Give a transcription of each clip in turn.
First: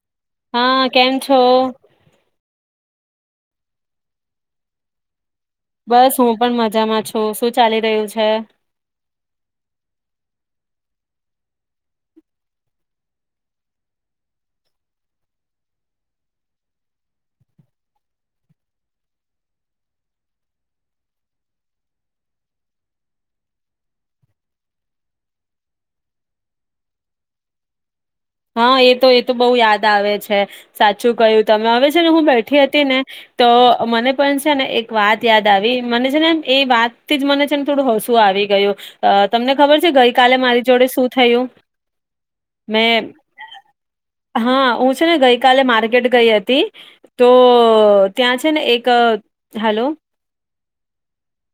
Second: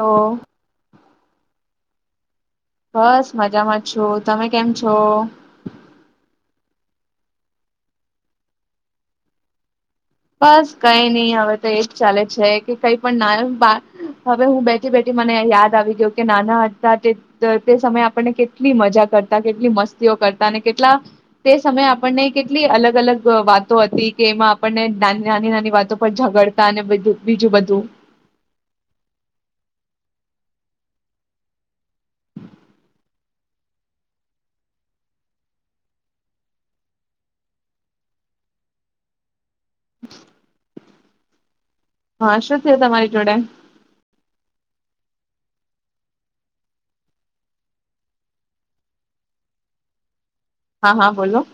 તો હા કેમ છો? બસ મજામાં છું, તમે કેમ છો? બસ હું પણ મજામાં છું શું ચાલી રહ્યું છે? બસ કંઈ ની હવે તો એજ ચાલે છે કે કંઈ પણ ના બા હવે હું બેઠી બેઠી મને યાદ આવી ગ્યુ કે નાના હતા તે તે સમયે આપણને કેટલી મજા કરતા, કેટલી મસ્તીઓ કરતા અને કેટલા તે સમયે આપણને કેટલી અલગ અલગ વાતો અતી કે એમાં આપણને નાની નાની નાની વાતો પર ઝઘડતા અને બીધુ બીજું બધું હા, એ તો એ તો બઉ યાદ આવે છે, સાચું કહ્યુ તમે હવે છે ને હું બેઠી હતી ને તો મને પણ છે ને એક વાત યાદ આવી મને છે ને એ વાતથી જ મને છેને થોડું હસું આવી ગયું અ તમને ખબર છે ગઈ કાલે મારી જોડે શું થયું? હા, શું થયુ મેં તમારી જોડ? હા, હું છેને ગઈકાલે માર્કેટ ગઈ અતી, તો ત્યાં છે ને એક હેલો હા હા બોલો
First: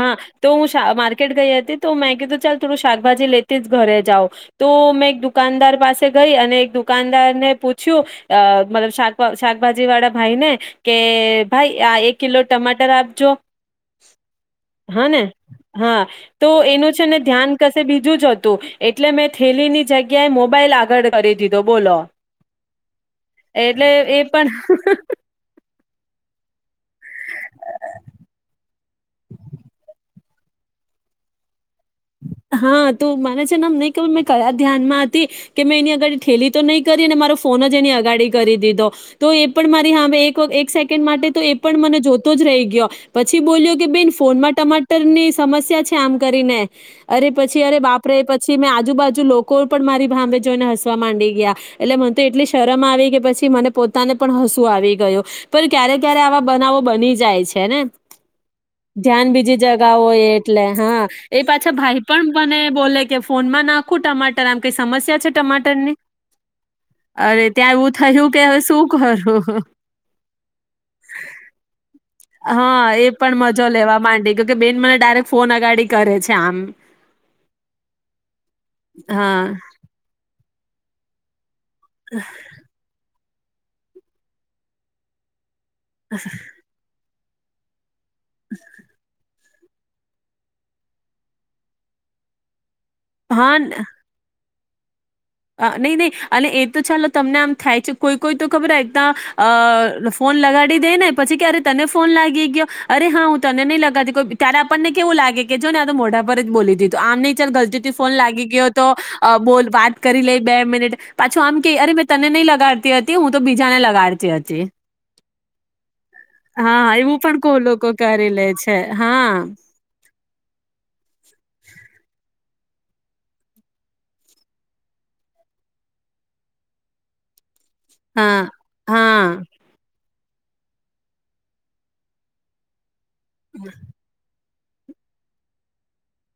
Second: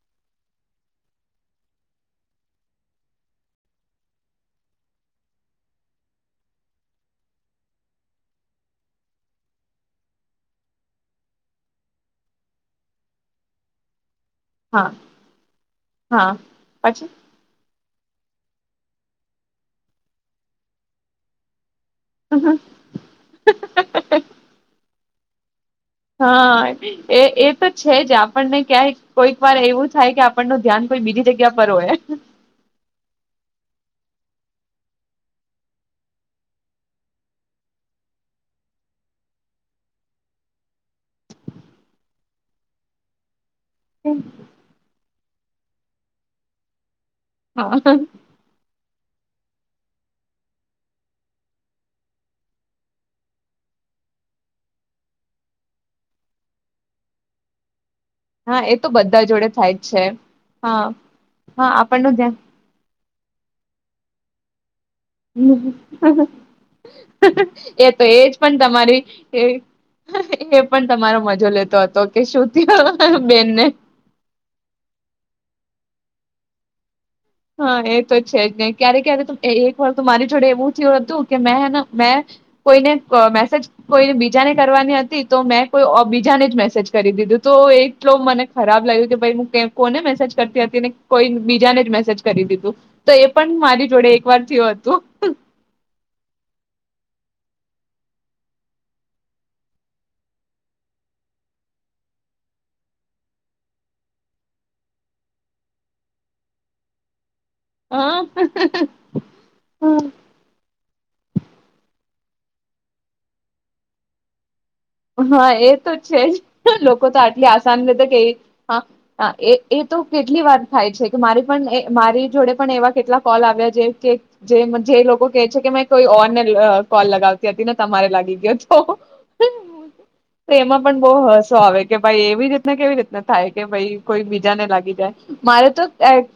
હા, તો હું માર્કેટ ગઈ અતી તો મેં કીધું ચાલ થોડું શાકભાજી લેતી જ ઘરે જાવ, તો મેં એક દુકાનદાર પાસે [unintelligible] ગઈ અને એક દુકાનદારને પૂછ્યું અ મતબ શાક શાકભાજીવાળા ભાઈ ને કે ભાઈ આ એક કિલો ટમાટર આપજો. હા ને, હા તો એનું છે પછી ને ધ્યાન કશે બી જોજતું એટલે મેં થેલીની જગ્યાએ મોબાઈલ આ [unintelligible] કરી દીધો. બોલો એટલે એ પણ હા, એ એ તો છે જ આપણને ક્યાંય કોઈક વાર એવું થાય કે આપણનું ધ્યાન કોઈ બીજી જગ્યા પર હોય હા, તુ મને છેને [unintelligible] તો મેં કયા ધ્યાનમાં અતી કે મેં એની અગાડી ઠેલી તો નહીં કરી અને મારો ફોન જ એની અગાડી કરી દીધો, તો એ પણ મારી હામે એક એક સેકન્ડ માટે તો એ પણ મને જોતો જ રહી ગયો પછી બોલ્યો કે બેન ફોનમાં ટમાટ ટર ની સમસ્યા છે આમ કરીને. [unintelligible] અરે પછી અરે હા બાપરે પછી મેં આ આજુબાજુ લોકો પણ મારી ભામે જોઈને હસવા માંડી ગયા એટલે મને તો એટલી શરમ આવી કે પછી મને પોતાને પણ હસુ આવી ગયુ, પણ ક્યારે ક્યારે આવા બનાવો બની જાય છે ને? હા એ તો બધા ધ્યાન જોડે બીજી થાય જ જગા છે હોય એટલે હા હાં હા પાછા ભાઈ આપણનું પણ ધ્યાન મને બો બોલે કે ફોનમાં નાખું ટમાટર આમ કઈ સમસ્યા છે ટમાટરની અરે ત્યાં એ એવું તો થયું એજ કે પણ હવે શું તમારી એ કરું એ પણ તમારો મજો લેતો અતો. હા, એ પણ મજો લેવા માંડી ગ્યો કે બેન મને ડાયરેક્ટ ફોન અગાડી કરે છે આમ હા, એ તો છે જ ને, ક્યારે ક્યારે તો હા એ એક વાર તો મારી જોડે એવું થ્યુ હતું કે મેં હેન [unintelligible] મેં કોઈને ક મેસ સેજ કોઈને બીજા ને કરવાની અતી તો મેં કોઈ ઓ બીજાને જ મેસેજ કરી દીધું. તો એક એટલો મને ખરાબ લાય્ગુ કે ભાઈ હું તે કોને મેસેજ કરતી હતી ને કોઈ બીજાને જ મેસેજ કરી દીધું. તો એ પણ મારી જોડે એક વાર તે હતું. આ નહી નહી અને એ તો ચાલો તમને આમ થાય છે. કોઈ કોઈ તો ખબર ત અ ફોન લગાડી દે ને પછી કેરે તને ફોન લાગી ગયો અરે હા હું તને નહી લગાતી ત્યારે આપણને કેવું લાગે કે જો ને આ તો મોઢા પર જ બોલી દીધું. આમ નહી ચાલ ગલતીથી ફોન લાગી ગયો તો બોલ હ વાત કરી લઈ બે મિનિટ. પાછું આમ ક અરે મેં તને નહી લગાડતી હતી હું તો બીજા ને લગાડતી હતી. હા, એ તો છે જ હા લોકો એવું તો પણ આટલી કો આસાન લોકો રીતે કરી કેવી લે છે હ હા હ એ તો કેટલી વાર થાય છે. કે મારી પણ એ મારી જોડે પણ એવા કેટલા કોલ આવ્યા જે જે જે લોકો કે છે કે મે કોઈ ઓન કોલ લગાવતા [unintelligible] ને તમારે લાગી હા ગયો તો. હા તો એમાં પણ બહ હસો આવે કે ભાઈ એવી રીતના કેવી રીતના થાય. કે ભાઈ કોઈ બી જાને લાગી જાય મારે તો [unintelligible]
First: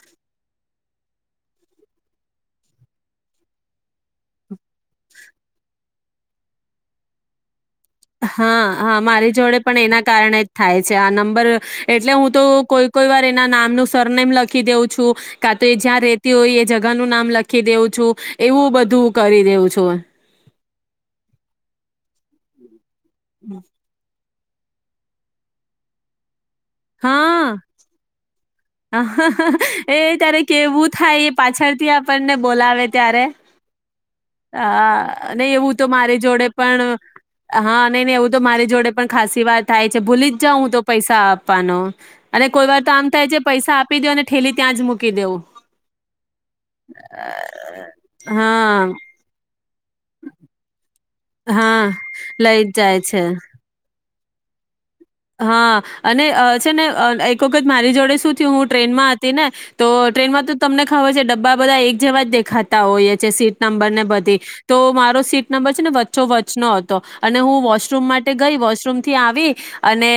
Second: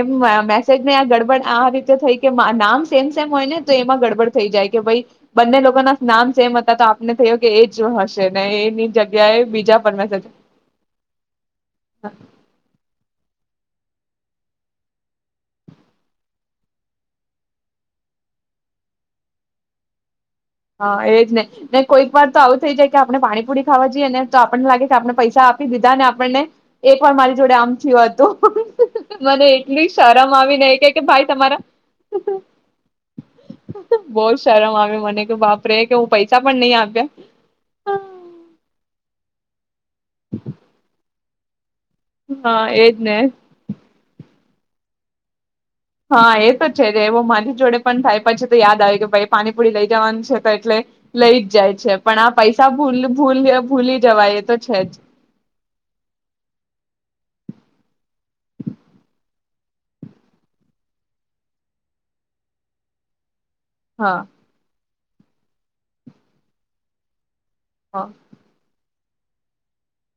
એવું [unintelligible] મે નહી આ ગડબડ આ રીતે થઈ કે નામ સેમ સેમ હોય ને તો એમાં ગડબડ થઈ જાય કે ભઈ, બંને લોકો ના નામ સેમ હતા તો આપને થયો. એ. જ હશે ને હા એની હા મારી જગ્યાએ જોડે બીજા પણ એના પરમેસર કારણે જ થાય છે આ નંબર એટલે હું તો કોઈ કોઈ વાર એના નામ નું સરનેમ લખી દઉં છું. કા તો એ જ્યાં રેતી હોય એ જગાનું નામ લખી દેઉું છું. એવું બધું કરી દેઉું છું. હા, એજ નહ કોઈક વાર તો આવું થઈ જાય કે આપણે પાણી પુડી ખાવા જઈએ ને તો આપણને લાગે કે આપણે પૈસા આપી દીધા ને આપણને એ પણ મારી જોડે આમ થું હતું. મને હા-હા એટલી એ શરમ ત્યારે આવી ને કેવું કે કે થાય ભાઈ એ તમારા પાછળથી આપણને બોલાવે ત્યારે. બહુ શરમ આવે આ મને કે અને એવું બાપરે તો કે હું મારી પૈસા જોડે નહી પણ આપ્યા હા નહી નહી એવું તો મારી જોડે પણ ખાસી વાત થાય છે. ભૂલી જ જાઉ હું તો પૈસા આપ પાનો. અને હા કોઈ વાર તો એજ આમ ને થાય છે આપી દયો ને ઠેલી ત્યાં જ મૂકી દેવું. હા, એ તો છે એવો મારી જોડે પણ થાય પછી તો યાદ હા આવે કે ભાઈ પાની પુડી લઈ જવાનું છે. તો એટલે લઈ જ જાય હા છે. પણ આ લઈ પૈસા જ જાય ભૂલ છે ભૂલ ભૂલી જવાય એ તો છે જ. હા અને છે ને એક વખત મારી જોડે શું થયું હું ટ્રેનમાં હતી ને તો ટ્રેનમાં તો તમને ખબર છે ડબ્બા બધા એક જેવા જ દેખાતા હોઈએ છે સીટ નંબર ને જ હા બધી તો મા સીટ નંબર છે ને વચ્ચો વચનો હતો. અને હું વોશરૂમ હા માટે ગઈ. વોશરૂમ થી આવી અને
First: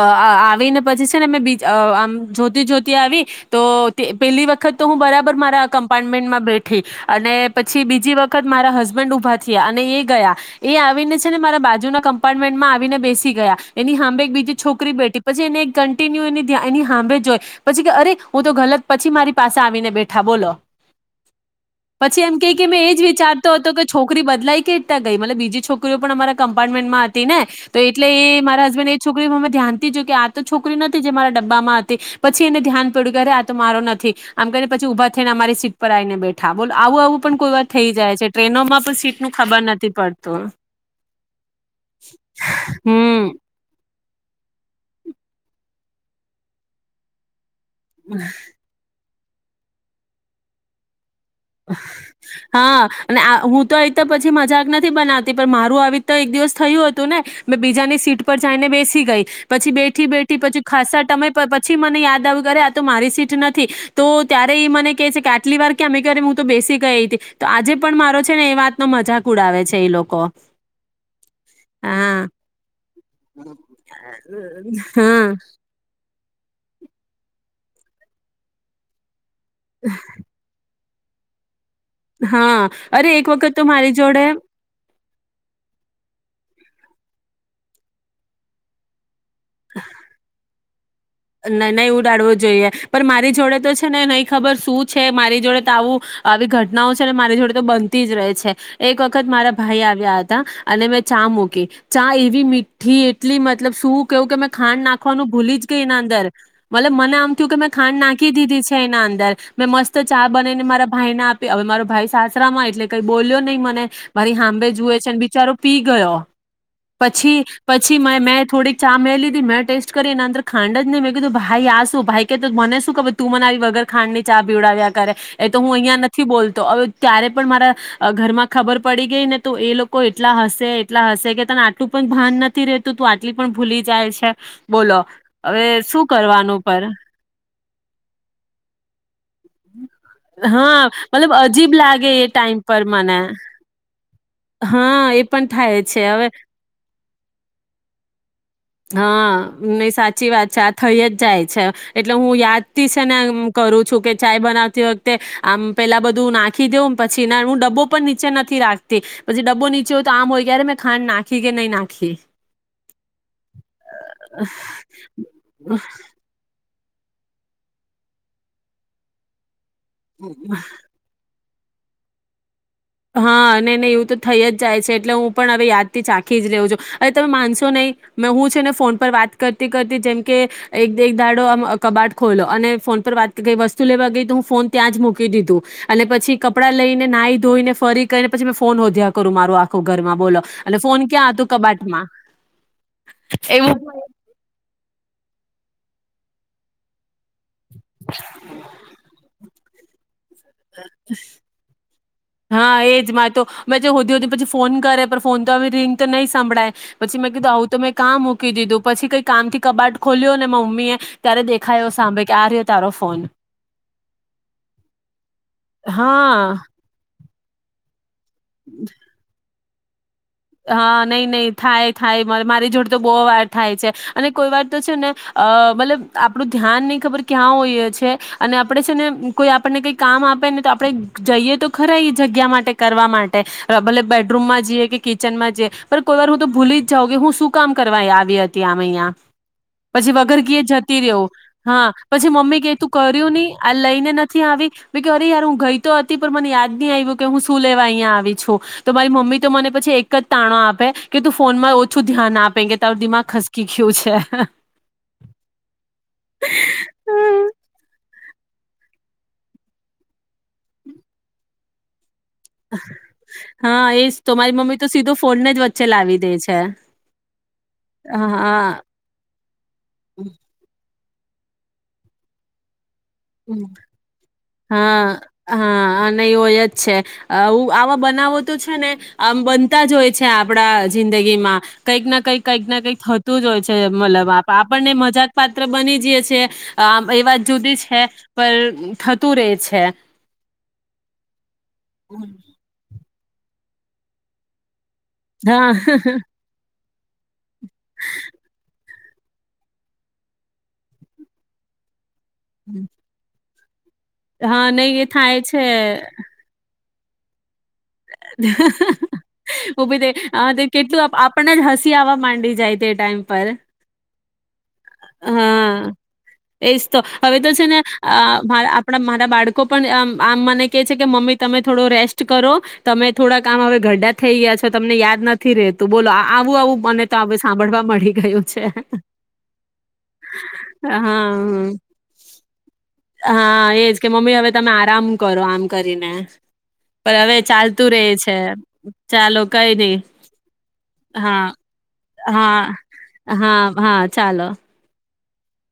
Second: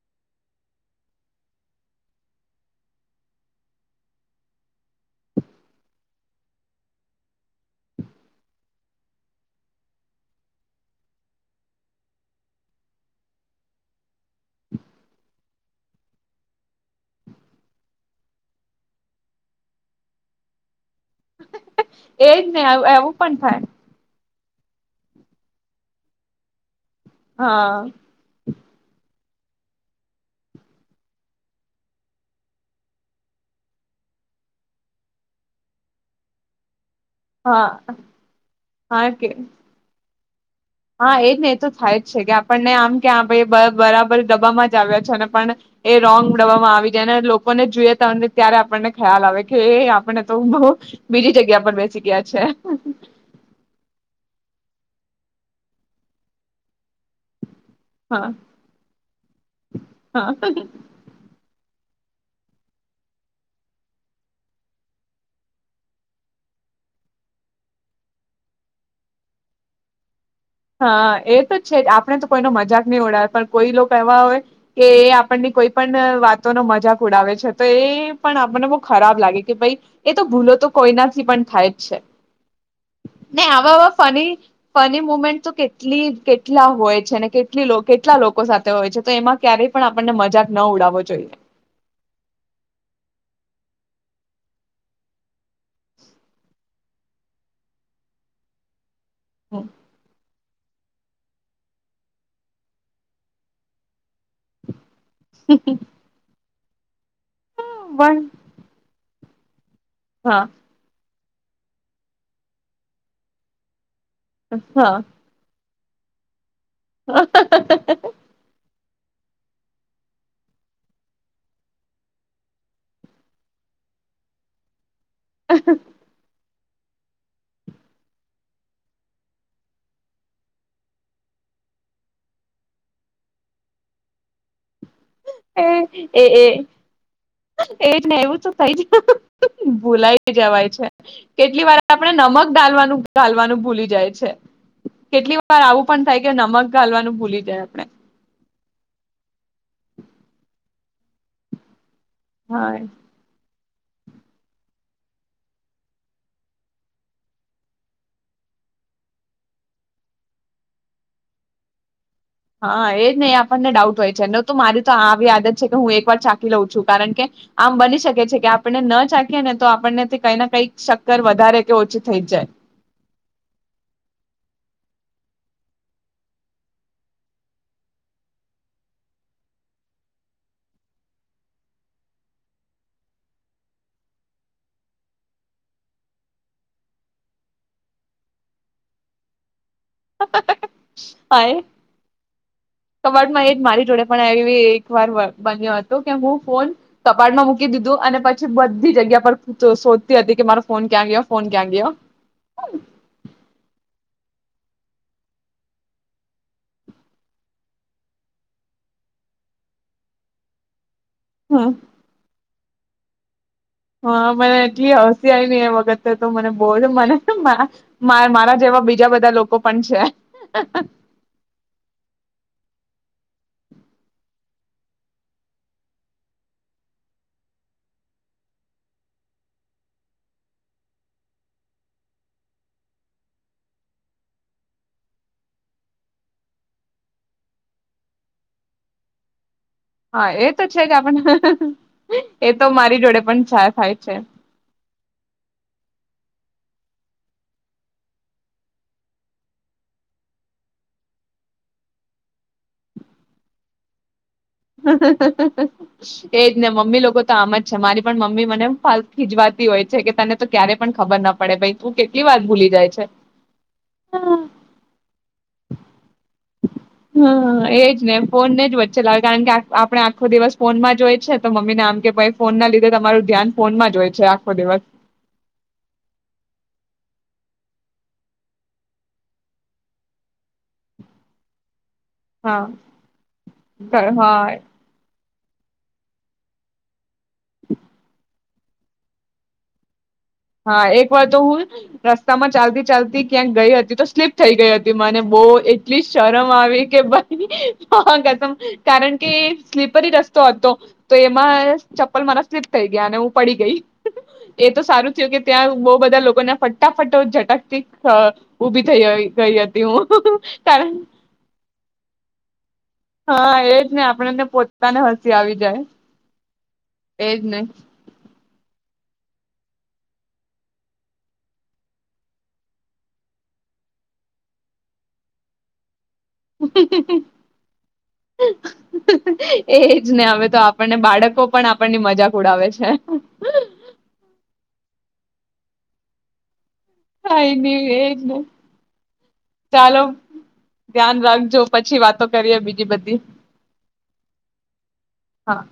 અ આવીને પછી છે ને મે બીજા આમ જોતી જોતી આવી, તો તે પેલી વખત તો હું બરાબર મારા કમ્પાર્ટમેન્ટમાં બેઠી અને પછી બીજી વખત મારા હસબન્ડ ઊભા થયા અને એ ગયા. એ આવીને છે ને મારા બાજુના કમ્પાર્ટમેન્ટમાં આવીને બેસી ગયા. એની સાંભે એક બીજી છોકરી બેઠી પછી એને કન્ટિન્યુ એ એની સાંભે જોય પછી કે અરે હું તો ગલત પછી મારી પાસે આવીને બેઠા બોલો. પછી એમ એજ ક ને કે મેં એજ એવું પણ વિચારતો થાય હતો કે છોકરી બધ લઈ કઈ રીતના ગઈ મતલબ કે બીજી છોકરીઓ પણ અમારા કમ્પાર્ટમેન્ટમાં તી નેતો હા એટલે એ મારા હ્સ છોકરીમાં અમે ધ્યાનથી જો કે આ તો છોકરી નથી જે મારા ડબ્બામાં હતી, પછી એને ધ્યાન પડ્યું અરે આ તો મારો નથી. આમ કરીને પછી ઉભા થઈને મારી સીટ પર આવીઈને બેઠા બોલો આવું આવું પણ કોઈ વાર હા થઈ જાય છે ટ્રેનોમાં પણ હા સીટ કે નું ખબર નથી પડતું. તો હા એજ ને એ તો થાય જ છે કે આપણને આમ કે આ હમ્મ ભાઈ બ બરાબર ડબ્બામાં જ આવ્યા છે અને પણ એ રોંગ ડબવામાં આવી ગયાને લોકો લોકોને જોઈએ તને ત્યારે આપણને ખ્યાલ આવે કે એ આપણે તો હ બહ હા અને આ હું તો આ રીતના પછી મજાક ન બનાવતી પણ મારું આવી રીતના એક દિવસ થયું હતું ને મેં બીજાની સીટ હા પર જઈને બેસી ગઈ પછી બેઠી હા બેઠી પછી ખાસા ટામે પછી મને યાદ આવ્યું કે અરે આ તો મારી સીટ નથી તો ત્યારે એ મને કહે છે કે આટલી વાર કેમે કરી? હું તો બેસી ગઈ હતી, તો આજે પણ મારો છે ને એ વાતનો મજાક ઉડાવે છે એ લોકો. હા એ તો છે જ. આપડણે હા તો કોઈનો મજાક નહિ ઉડાવ્યો. પણ કોઈ લોકો એવા હોય કે એ આપણને હા કોઈ પણ વાત વાતો નો મજાક ઉડાવે છે તો એ પણ આપણને બહુ ખરાબ લાગે. કે ભાઈ એ તો ભૂલો તો કોઈનાથી પણ થાય છે હા અરે એક ને વખત તો આવા આવા મારી જોડે ફની ફની મુમેન્ટ તો કેટલી કેટલા હોય છેને કેટલી કેટલા લોકો સાથે હોય છે તો એમાં ક્યારેય પણ આપણને મજા નો ઉડાવો ન નહી ઉડાડવો જોઈએ. પણ મારી જોડે તો છે ને નહી ખબર શું છે મારી જોડે તો આવું, આવી ઘટનાઓ છે ને મારી જોડે તો બનતી જ રહે છે. એક વખત મારા હમ. ભાઈ આવ્યા હતા. અને મેં ચા મૂકી ચા એવી મીઠી એટલી મતલબ શું કવું કે મેં ખાંન નાખવાનું ભૂલી જ ગઈ એના મતલબ મને થીયું કે ખાડ હા નાખી દીધી છે એના અંદર. મેં મસ્ત ચા બનીને મારા ભાઈને આપ તે હવે મારો ભાઈ સાસરામાં એટલે કઈ બોલ્યો નહી મને. મારી હામ્બે હા જુએ હા. છે ને બિચારું પી ગયો. પછી પછી મે મેં થોડીક ચા મે લીદિ મેં ટેસ્ટ કરી એના અંદર ખાડ ને મેં કીધું ભાઈ આ શું ભાઈ કે તુ મને શું ખબર કે તું મને આવી વગર ખાંડ ની ચા પીવડાવ્યા. કરે એ તો હું અહિયાં નથી બોલ તો હવે ત્યારે પણ મારા અ ઘરમાં ખબર પડી ગઈ ને તો એ લોકો એટલા હસે એટલા હસે કે તને આટલું પણ ભાન નથી રહેતું તું આટલી પણ ભૂલી જાય છે બોલો. હવે શું એ એ કરવાનું પર એજ ને એવું તો થઈ જ ભૂલાય જવાય હા છે, મતલબ કેટલી અજીબ વાર લાગે આપણે એ નમક ટાઈમ પર ડાલવાનું મને ગાલવાનું ભૂલી જાય છે, હા એ કેટલી પણ વાર આવું પણ છે થાય હવે કે નમક ગાલવાનું ભૂલી જાય આપણે. હા નહી સાચી વાત છે આ થઈ જ જાય છે. એટલે હું યાદ હા છે ને કરું છું કે ચાય બનાવતી વખતે આમ પેલા બધું નાખી દેવ પછી હું ડબ્બો પણ નીચે નથી રાખતી પછી ડબ્બો નીચે હો તો આમ હોય ક્યારે મેં ખાંડ નાખી કે નહી નાખી. હા એજ ને આપણને ડાઉટ હોય છે ને તુ મારી આવી આદત છે કે હું એક વાર ચાકી લઉં છું. કારણ કે, આમ બની શકે છે કે આપને ન ચાખીએને તો આપણનેથી કંઈ ન કઈક શક્કર વધારે કે ઓછી થઈ જ જાય. હા નય નય એવું તો થઈ જ જાય છે એટલે હું પણ હવે યાદથી ચાખી જ રેહુ છું અરે તમે માનશો નહીં મેં હું છે ને ફોન પર વાત કરતી કરતી જેમ કે એક એક દાડો આમ કબાટ ખોલો અને ફોન પર વાત ગઈ વસ્તુ લેવા ગઈ તો હું ફોન ત્યાં જ મૂકી દીધું અને પછી કપડાં લઈને નાહી ધોઈને ફરી કરીને પછ મેં ફોનધ્યા કરું મારુ આ ઘરમાં બોલો, અને ફોન ક્યાં હતું હાય કબાટમાં, કબાટમાં એ જ એવું મારી જોડે પણ એવી એક વાર બન બન્યો હતો કે હું ફોન તપાટમાં મૂકી દીધું અને પછી બધી જગ્યા પર ચ શોધ હતી કે મારો ફોન ક્યાં ગયો ફોન ક્યાં ગયો. હા એજ મેં તો મેં જે હોદી હોદી ને પછી ફોન કરે પણ ફોન તો રિંગ તો નહી સાંભળાય પછી મેં કીધું આવું તો મેં કામ મૂકી દીધું પછી કઈ કામ થી કબાટ ખોલ્યો ને માર મમ્મી એ ત્યારે દેખાાયો સાંભે કે રયો. તારો ફોન હા મને એટલી હસી આવી એ વખતે તો હા. મને બોજ મને. તો મા મારા જેવા બીજા બધા લોકો પણ છે હા નઈ નઈ થાય થાય પણ મારી જોડ તો બહુ વાર થાય છે અને કોઈ વાર તો છે ને અ મતલબ આપડું ધ્યાન નઈ ખબર ક્યાં હોઈ છે અને આપડે છે ને કોઈ આપણને કઈ કામ આપેને તો આપણે જઈએ તો ખરા ઈ જગ્યા માટે કરવા માટે ભલે બેડરૂમમાં જઈએ કે કિચનમાં જે પણ કોઈ વાર હું તો ભૂલી જ જાઉ કે હું શું કામ કરવા આવી હતી આમાં અહીંયા પછી હા વગર એ તો કીયે છે કે જતી આપણ રહવું હા પછી એ મમ્મી તો કે તું મારી જોડે કર્યું પણ નહી આ થાય લઈને છે નથી આવી અરે યાર હું ગઈ તો હતી પણ મને યાદ નહી આવ્યું કે હું શું લેવા અહીં આવી છું તો મારી મમ્મી તો મને પછી એક જ તાણો આપે કે તું ફોન માં ઓછું ધ્યાન આપે કે તારું દિમાગ ખસકી ગયું છે. [unintelligible] એજ ને મમ્મી લોકો તો આમ જ છે મારી પણ મમ્મી મને [unintelligible] ખીજવાતી હોય છે કે તને તો ક્યારેય પણ ખબર ના પડે ભાઈ તું વાર ભૂલી જાય હા એજ છે તો મારી મમ્મી તો સીધો ફોનને જ વચ્ચે લાવી દે છે હા કેમકે આપણે આખો દિવસ ફોન માં જોય છે તો મમ્મીને આમ કે ભાઈ ફોનના લીધે તમારું ધ્યાન ફોનમાં જ હોય છે. દિવસ હા હા અને હોય જ આવા બનાવો તો છે ને આમ બનતા જ હોય છે. આપડા જિંદગીમાં કંઈક ના કંઈક હા કંઈક ના કંઈક થતું જ હોય છે મલબ હા આપણને મજા પાત્ર બની જયે છે. એ વાત જુદી છે. [unintelligible] પર થત તુ રે છે. હા એક વાર તો હું રસ્તામાં ચાલતી ચાલતી ક્યાંક ગઈ હતી તો સ્લીપ થઈ ગઈ હતી. મને બો હા એટલી શરમ આવી કેમ ભય માં કસમ કારણ કે સ્લીપરી રસ્તો હતો તો એમાં ચપ્પલ મારા સ્લીપ થઈ ગયા અને હું પડી ગઈ. હા નહી એ જો થાય કે છે ત્યાં બહુ બધા લોકોને ફટ ફટાફટો ઝટકતી ઉબી થઈ હું હા તે કારણ કેટલું આપણ નેજ હસી આવવા માંડી જાય તે ટાઈમ પર. હા એજ ને આપણને પોતાને હસી આવી જાય હા, એજ તો હવે તો છે ને આપડા માટે બાળકો પણ આમ, આમ મને કે છે કે મમ્મી તમે થોડો રેસ્ટ કરો. તમે થોડા કામ, હવે ગરઢા થઈ ગયા છો, તમને યાદ નથી રહેતું. મળી ગયું છે હા. એજને હવે તો આપણને બાળકો પણ આપણની મજાક ઉડાવે છે. હા એજ કે મમ્મી હવે તમે આરામ કરો આમ કરીને. પણ હવે કઈ ચાલ તું નહી રેહ એજ છે. ને ચાલો, કઈની. ચાલો ધ્યાન હા, રાખજો પછી વાતો કરીએ હા, બીજી બધી હા, હા ચાલો. હા.